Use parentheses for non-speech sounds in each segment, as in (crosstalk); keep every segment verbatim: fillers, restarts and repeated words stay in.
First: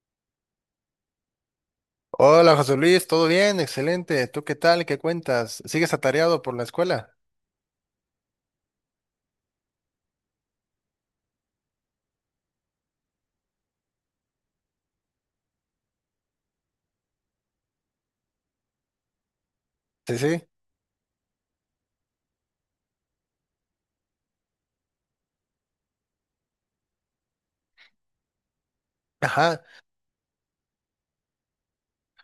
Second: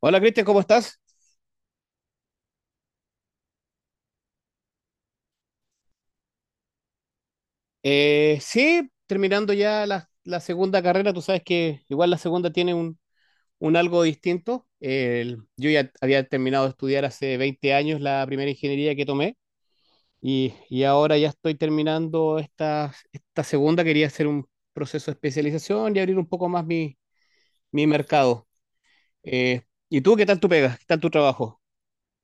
Hola Cristian, ¿cómo estás? Hola José Luis, ¿todo bien? Excelente. ¿Tú qué tal? ¿Qué cuentas? ¿Sigues atareado por la escuela? Eh, sí, terminando ya la, la segunda carrera, tú sabes que igual la segunda tiene un, un algo distinto. El- yo ya había terminado de estudiar hace veinte años la primera ingeniería que tomé Sí, sí. y, y ahora ya estoy terminando esta, esta segunda. Quería hacer un proceso de especialización y abrir un poco más mi, mi mercado. Ajá. Eh, ¿Y tú qué tal tu pega? ¿Qué tal tu trabajo?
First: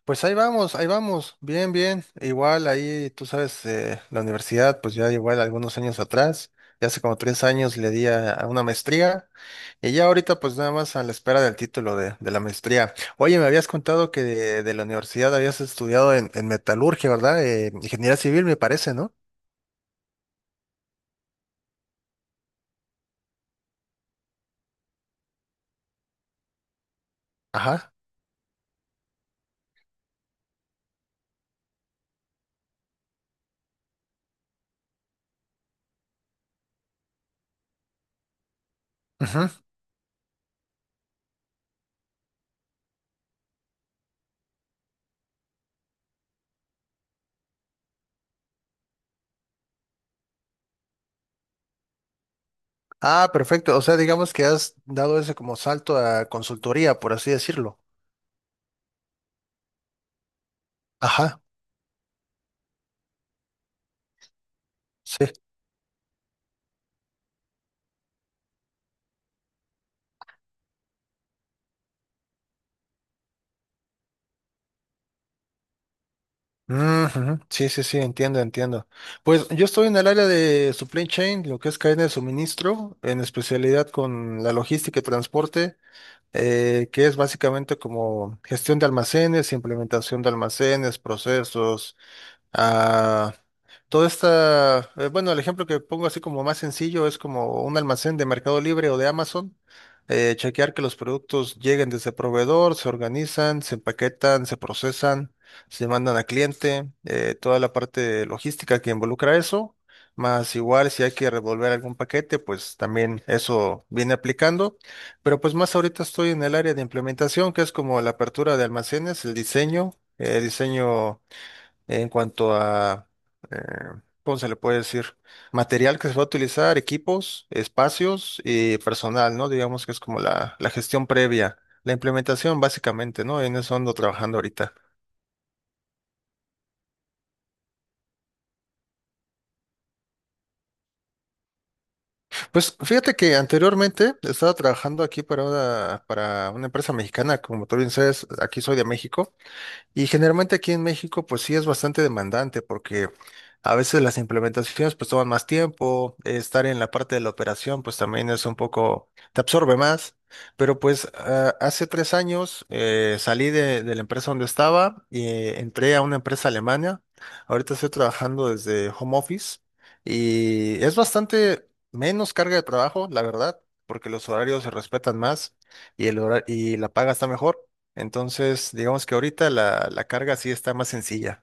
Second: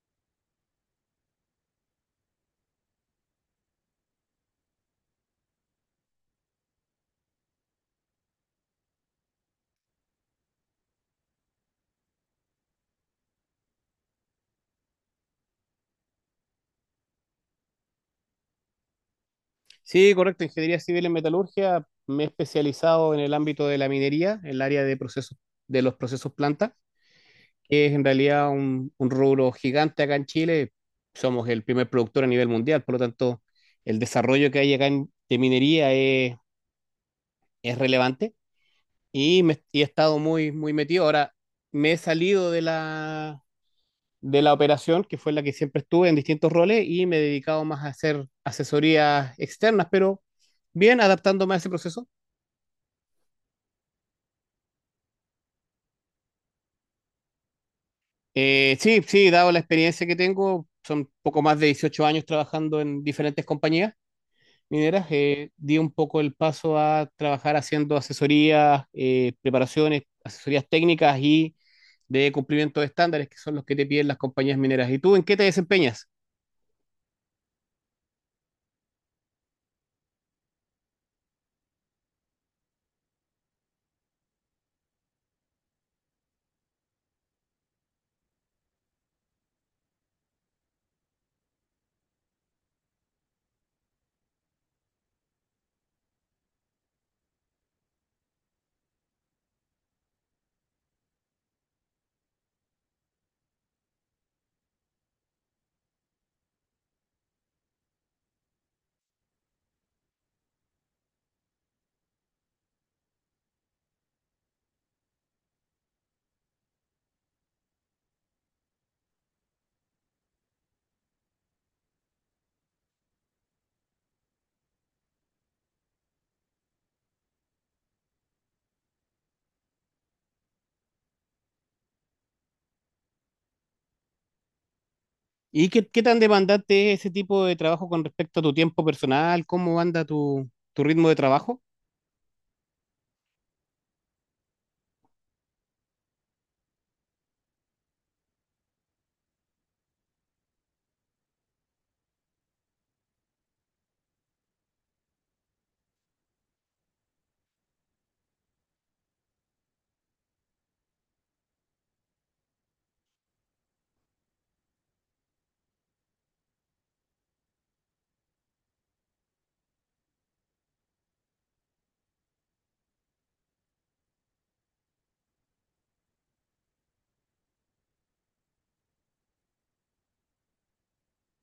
Pues ahí vamos, ahí vamos. Bien, bien. Igual ahí, tú sabes, eh, la universidad, pues ya igual algunos años atrás, ya hace como tres años le di a, a una maestría y ya ahorita pues nada más a la espera del título de, de la maestría. Oye, me habías contado que de, de la universidad habías estudiado en, en metalurgia, ¿verdad? Eh, ingeniería civil, me parece, ¿no? Sí, correcto. Ingeniería civil en metalurgia. Me he especializado en el ámbito de la minería, en el área de procesos, de los procesos planta, que Ajá. es en realidad un, un rubro gigante acá en Chile. Somos el primer productor a nivel mundial, por lo tanto, el desarrollo que hay acá en- de minería es, es relevante y, me, y he estado muy, muy metido. Ahora me he salido de la, de la operación, que fue la que siempre estuve en distintos roles, y me he dedicado más a hacer asesorías externas, pero bien adaptándome a ese proceso. Ah, perfecto. O sea, digamos que has dado ese como salto a consultoría, por así decirlo. Eh, sí, sí, dado la experiencia que tengo, son poco Ajá, más de dieciocho años trabajando en diferentes compañías mineras, sí. eh, di un poco el paso a trabajar haciendo asesorías, eh, preparaciones, asesorías técnicas y de cumplimiento de estándares, que son los que te piden las compañías mineras. ¿Y tú en qué te desempeñas? Ujú, sí, sí, sí, entiendo, entiendo. Pues yo estoy en el área de supply chain, lo que es cadena de suministro, en especialidad con la logística y transporte, eh, que es básicamente como gestión de almacenes, implementación de almacenes, procesos, ah, toda esta, eh, bueno, el ejemplo que pongo así como más sencillo es como un almacén de Mercado Libre o de Amazon, eh, chequear que los productos lleguen desde el proveedor, se organizan, se empaquetan, se procesan, se mandan a cliente, eh, toda la parte logística que involucra eso, más igual si hay que revolver algún paquete, pues también eso viene aplicando, pero pues más ahorita estoy en el área de implementación, que es como la apertura de almacenes, el diseño, eh, diseño en cuanto a, eh, ¿cómo se le puede decir? Material que se va a utilizar, equipos, espacios y personal, ¿no? Digamos que es como la, la gestión previa, la implementación básicamente, ¿no? En eso ando trabajando ahorita. ¿Y qué, qué tan demandante es ese tipo de trabajo con respecto a tu tiempo personal? ¿Cómo anda tu, tu ritmo de trabajo? Pues fíjate que anteriormente estaba trabajando aquí para una, para una empresa mexicana, como tú bien sabes, aquí soy de México. Y generalmente aquí en México, pues sí es bastante demandante porque a veces las implementaciones pues toman más tiempo, eh, estar en la parte de la operación pues también es un poco, te absorbe más, pero pues ah, hace tres años eh, salí de, de la empresa donde estaba y eh, entré a una empresa alemana, ahorita estoy trabajando desde home office y es bastante menos carga de trabajo, la verdad, porque los horarios se respetan más y, el hora- y la paga está mejor. Entonces, digamos que ahorita la, la carga sí está más sencilla.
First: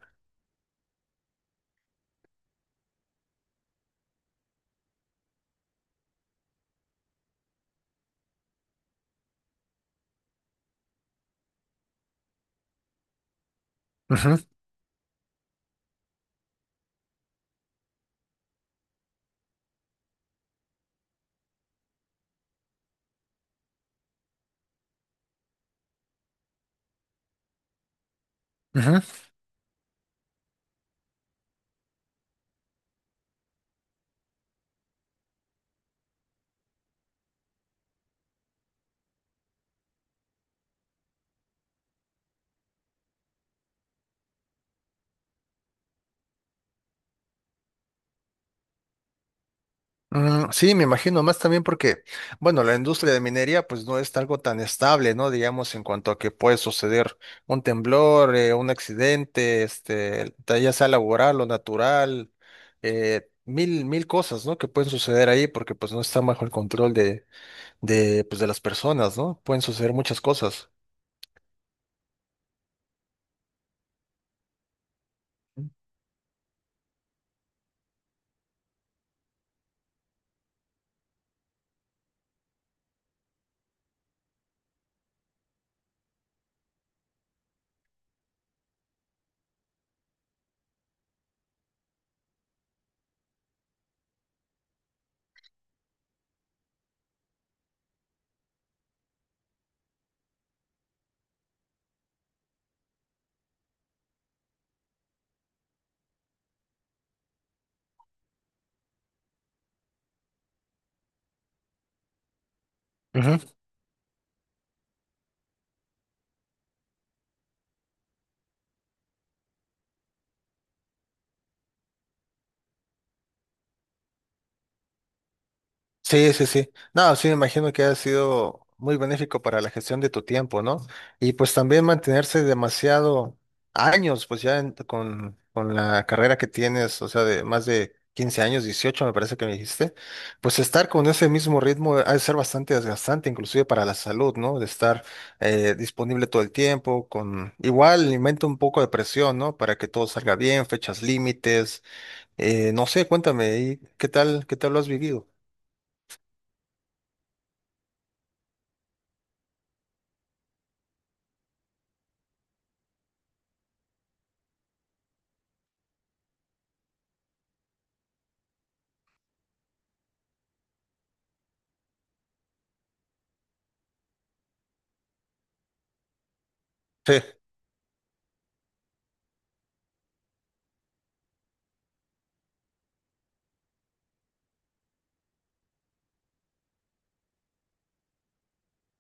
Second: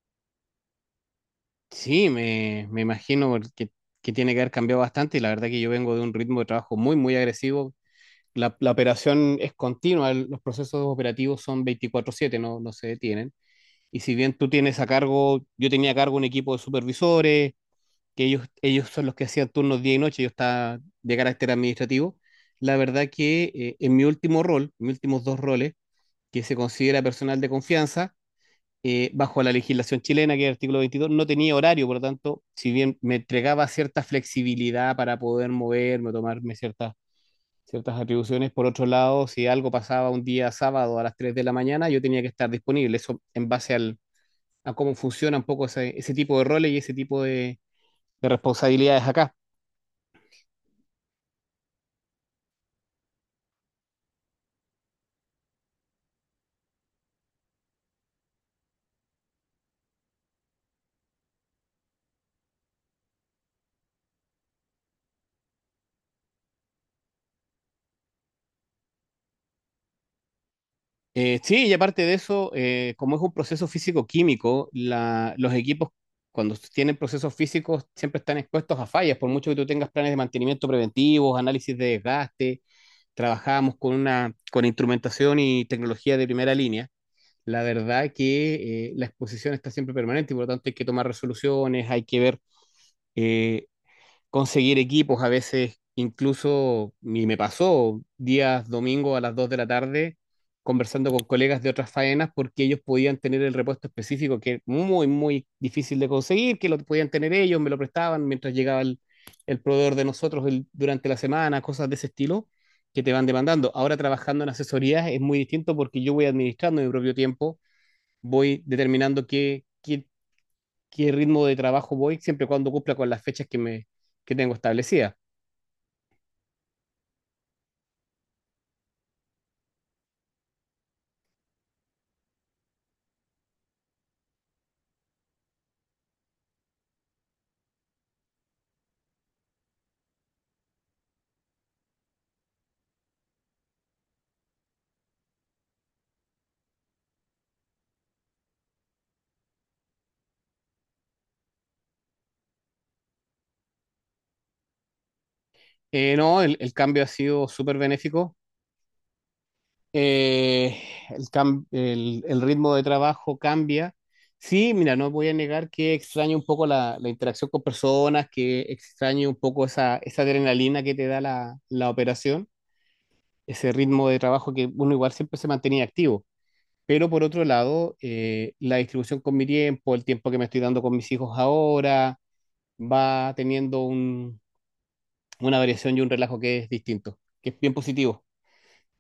Sí, me, me imagino que, que tiene que haber cambiado bastante y la verdad que yo vengo de un ritmo de trabajo muy, muy agresivo. la, la operación es continua, el- los procesos operativos son veinticuatro siete, no, no se detienen. Y si bien Ujú, tú tienes a cargo, yo tenía a cargo un equipo de supervisores, que ellos, ellos son los que hacían turnos día y noche, yo estaba de carácter administrativo. La verdad que eh, en mi último rol, mis últimos dos roles, que se considera personal de confianza, eh, ujú. bajo la legislación chilena, que es el artículo veintidós, no tenía horario, por lo tanto, si bien me entregaba cierta flexibilidad para poder moverme, tomarme ciertas ciertas atribuciones. Por otro lado, si algo pasaba un día sábado a las tres de la mañana, yo tenía que estar disponible. Eso en base al, a cómo funciona un poco ese, ese tipo de roles y ese tipo de, de responsabilidades acá. Mm, sí, me imagino, más también porque, bueno, la industria de minería pues no es algo tan estable, ¿no? Digamos, en cuanto a que puede suceder un temblor, eh, un accidente, este, ta- ya sea laboral o natural, eh, mil, mil cosas, ¿no? Que pueden suceder ahí porque pues no está bajo el control de, de, pues, de las personas, ¿no? Pueden suceder muchas cosas. Eh, sí, y aparte de eso, eh, como es un proceso físico-químico, la- los equipos cuando tienen procesos físicos siempre están expuestos a fallas, por mucho que tú tengas planes de mantenimiento preventivos, análisis de desgaste. Trabajamos con una, con instrumentación y tecnología de primera línea. La verdad que eh, la exposición está siempre permanente y por lo tanto hay que tomar resoluciones, hay que ver, eh, conseguir equipos. A veces, incluso, y me pasó días domingo a las dos de la tarde conversando con colegas de otras faenas porque ellos podían tener el repuesto específico que es muy, muy difícil de conseguir, que lo podían tener ellos, me lo prestaban mientras llegaba el, el proveedor de nosotros el- durante la semana, cosas de ese estilo que te van demandando. Ahora trabajando en asesorías es muy distinto porque yo voy administrando mi propio tiempo, voy determinando qué, qué, qué ritmo de trabajo voy, siempre y cuando cumpla con las fechas que, me, que tengo establecidas. Sí, sí, sí. No, sí, me imagino que ha sido muy benéfico para la gestión de tu tiempo, ¿no? Y pues también mantenerse demasiado años, pues ya en- con, con la carrera que tienes, o sea, de más de quince años, dieciocho, me parece que me dijiste, pues estar con ese mismo ritmo ha de ser bastante desgastante, inclusive para la salud, ¿no? De estar eh, disponible todo el tiempo, con igual inventa un poco de presión, ¿no? Para que todo salga bien, fechas límites, eh, no sé, cuéntame, ¿y qué tal, qué tal lo has vivido? Eh, no, el, el cambio ha sido súper benéfico. Eh, el, cam- el, el ritmo de trabajo cambia. Sí, mira, no voy a negar que extraño un poco la, la interacción con personas, que extraño un poco esa, esa adrenalina que te da la, la operación, ese ritmo de trabajo que uno igual siempre se mantenía activo. Pero Sí. por otro lado, eh, la distribución con mi tiempo, el tiempo que me estoy dando con mis hijos ahora, va teniendo un- una variación y un relajo que es distinto, que es bien positivo.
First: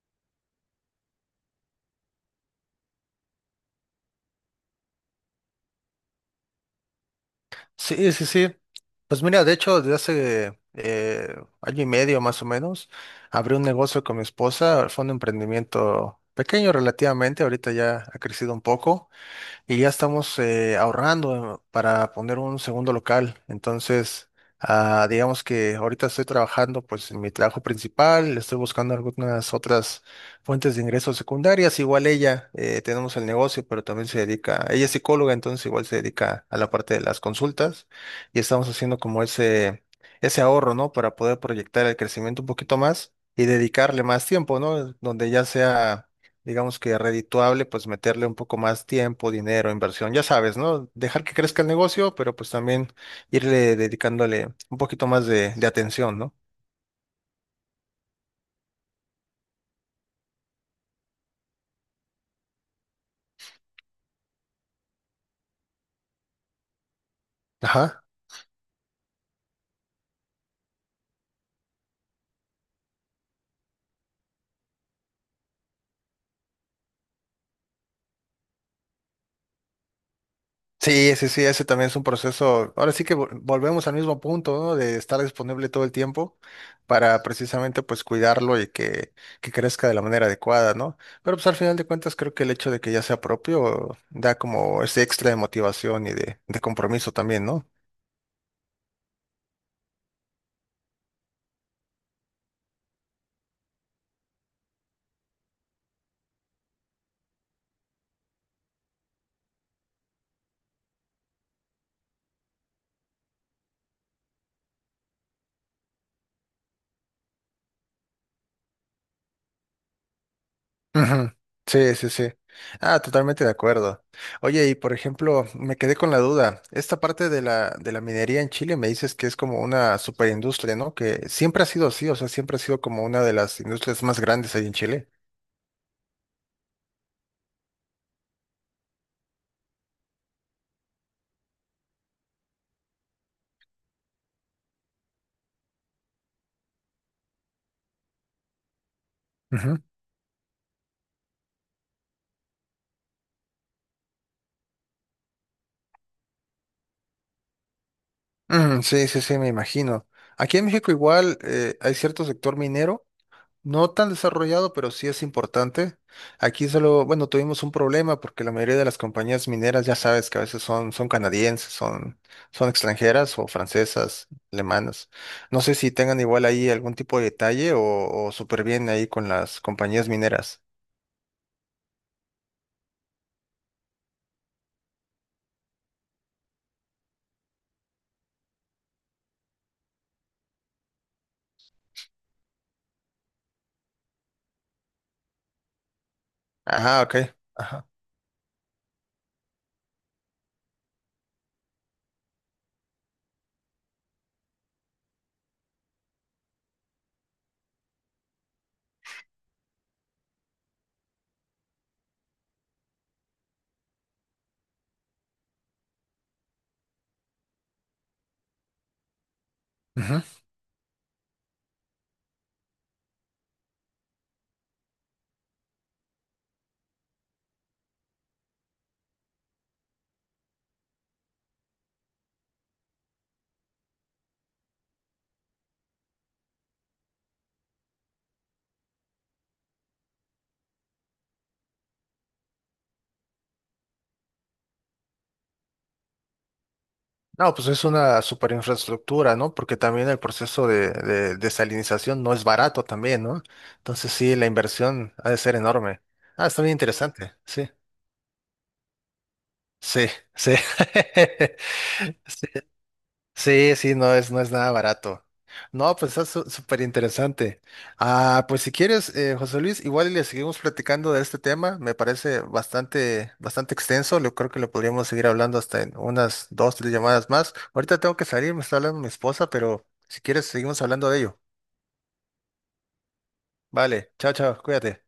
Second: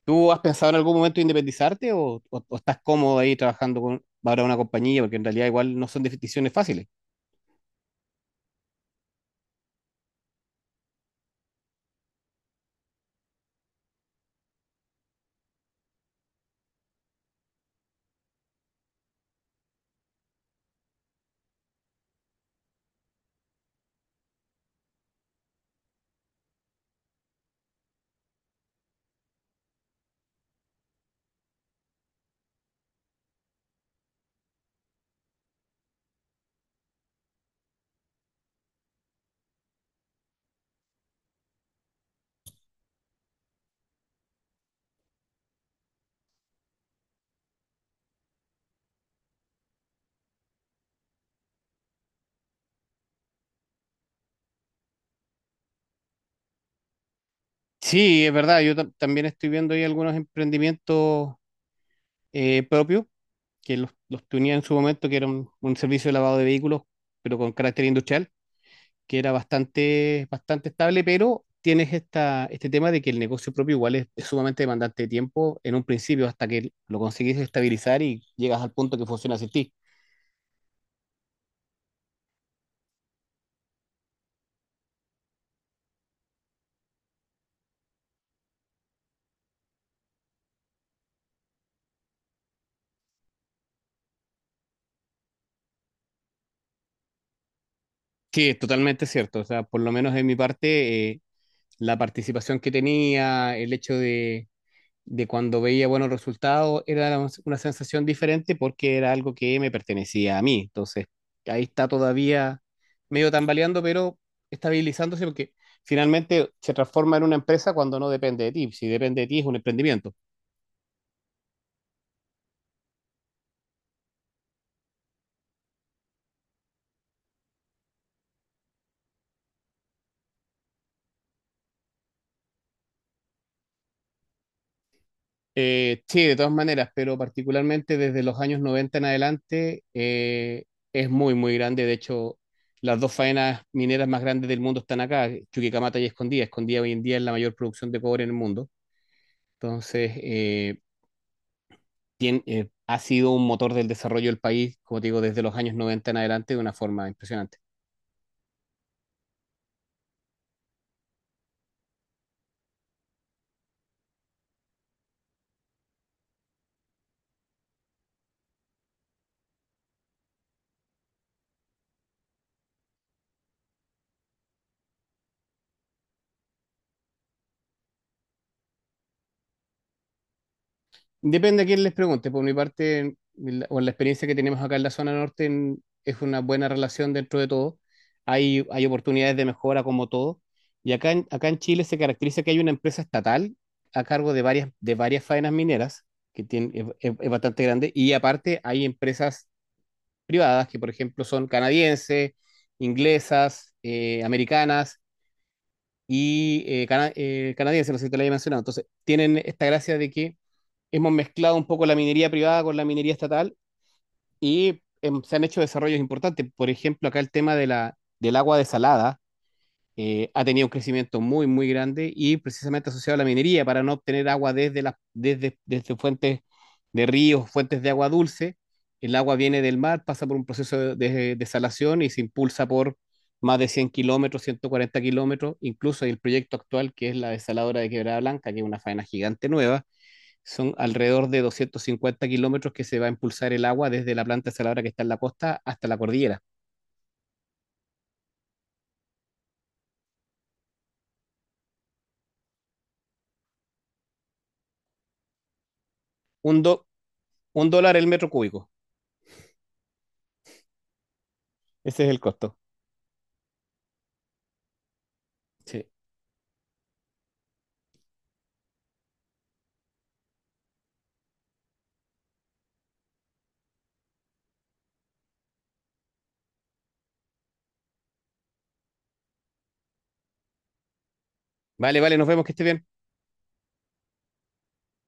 ¿Tú has pensado en algún momento independizarte o, o- o estás cómodo ahí trabajando con para una compañía? Porque en realidad igual no son decisiones fáciles. Sí, sí, sí. Pues mira, de hecho, desde hace eh, año y medio más o menos, abrí un negocio con mi esposa, fue un emprendimiento pequeño relativamente, ahorita ya ha crecido un poco, y ya estamos eh, ahorrando para poner un segundo local. Entonces, ah, digamos que ahorita estoy trabajando pues en mi trabajo principal, estoy buscando algunas otras fuentes de ingresos secundarias. Igual ella, eh, tenemos el negocio, pero también se dedica, ella es psicóloga, entonces igual se dedica a la parte de las consultas y estamos haciendo como ese, ese ahorro, ¿no? Para poder proyectar el crecimiento un poquito más y dedicarle más tiempo, ¿no? Donde ya sea digamos que redituable, pues meterle un poco más tiempo, dinero, inversión, ya sabes, ¿no? Dejar que crezca el negocio, pero pues también irle dedicándole un poquito más de, de atención, ¿no? Sí, es verdad, yo tam- también estoy viendo ahí algunos emprendimientos eh, propios que los, los tenía en su momento, que era un un servicio de lavado de vehículos, pero con carácter Ajá. industrial. Que era bastante, bastante estable, pero tienes esta, este tema de que el negocio propio igual es, es sumamente demandante de tiempo en un principio hasta que lo conseguís estabilizar y llegas al punto que funciona sin ti. Sí, sí, sí, ese también es un proceso. Ahora sí que vol- volvemos al mismo punto, ¿no? De estar disponible todo el tiempo para precisamente pues cuidarlo y que, que crezca de la manera adecuada, ¿no? Pero pues al final de cuentas creo que el hecho de que ya sea propio da como ese extra de motivación y de, de compromiso también, ¿no? Sí, es totalmente cierto. O sea, por lo menos en mi parte, eh, la participación que tenía, el hecho de de cuando veía buenos resultados, era una una sensación diferente porque era algo que me pertenecía a mí. Entonces, ahí está todavía medio tambaleando, pero estabilizándose porque finalmente se transforma en una empresa cuando no depende de ti. Si depende de ti es un emprendimiento. Ujú. Sí, sí, sí. Ah, totalmente de acuerdo. Oye, y por ejemplo, me quedé con la duda. Esta parte de la, de la minería en Chile me dices que es como una superindustria, ¿no? Que siempre ha sido así, o sea, siempre ha sido como una de las industrias más grandes ahí en Chile. Eh, sí, de todas maneras, pero particularmente desde los años noventa en adelante eh, es muy, muy grande. De hecho, las dos faenas mineras más grandes del mundo están acá, Chuquicamata y Escondida. Escondida hoy en día es la mayor producción de cobre en el mundo. Ujú. Entonces, eh, tien- eh, ha sido un motor del desarrollo del país, como te digo, desde los años noventa en adelante de una forma impresionante. Mm, sí, sí, sí, me imagino. Aquí en México igual eh, hay cierto sector minero. No tan desarrollado, pero sí es importante. Aquí solo, bueno, tuvimos un problema porque la mayoría de las compañías mineras, ya sabes que a veces son, son canadienses, son, son extranjeras o francesas, alemanas. No sé si tengan igual ahí algún tipo de detalle o, o súper bien ahí con las compañías mineras. Depende a quién les pregunte, por mi parte, en la- o en la experiencia que tenemos acá en la zona norte, en- es una buena relación dentro de todo. Hay, hay oportunidades de mejora como todo. Y acá en, acá en Chile se caracteriza que hay una empresa estatal a cargo de varias, de varias faenas mineras, que tiene, es Ajá, es- ok. es bastante Ajá. grande, y aparte hay empresas privadas, que por ejemplo son canadienses, inglesas, eh, americanas y eh, cana- eh, canadienses, no sé si te lo había mencionado. Entonces, tienen esta gracia de que hemos mezclado un poco la minería privada con la minería estatal y em, se han hecho desarrollos importantes. Por ejemplo, acá el tema de la, del agua desalada eh, Ujú. ha tenido un crecimiento muy, muy grande y precisamente asociado a la minería para no obtener agua desde, las, desde, desde fuentes de ríos, fuentes de agua dulce. El agua viene del mar, pasa por un proceso de desalación y se impulsa por más de cien kilómetros, ciento cuarenta kilómetros, incluso el proyecto actual que es la desaladora de Quebrada Blanca, que es una faena gigante nueva, son alrededor de doscientos cincuenta kilómetros que se va a impulsar el agua desde la planta desaladora que está en la costa hasta la cordillera. No, pues es una super infraestructura, ¿no? Porque también el proceso de, de desalinización no es barato también, ¿no? Entonces sí, la inversión ha de ser enorme. Ah, Un, está do, bien interesante, un sí. dólar el metro cúbico, Sí, sí. (laughs) ese es el costo. Sí, sí, sí, no es, no es nada barato. Sí. No, pues está su- súper interesante. Ah, pues si quieres, eh, José Luis, igual y le seguimos platicando de este tema. Me parece bastante, bastante extenso. Yo creo que lo podríamos seguir hablando hasta en unas dos, tres llamadas más. Ahorita tengo que salir, me está hablando mi esposa, pero si quieres, seguimos hablando de ello. Vale, vale, nos vemos, que esté bien. Vale, chao, chao, cuídate.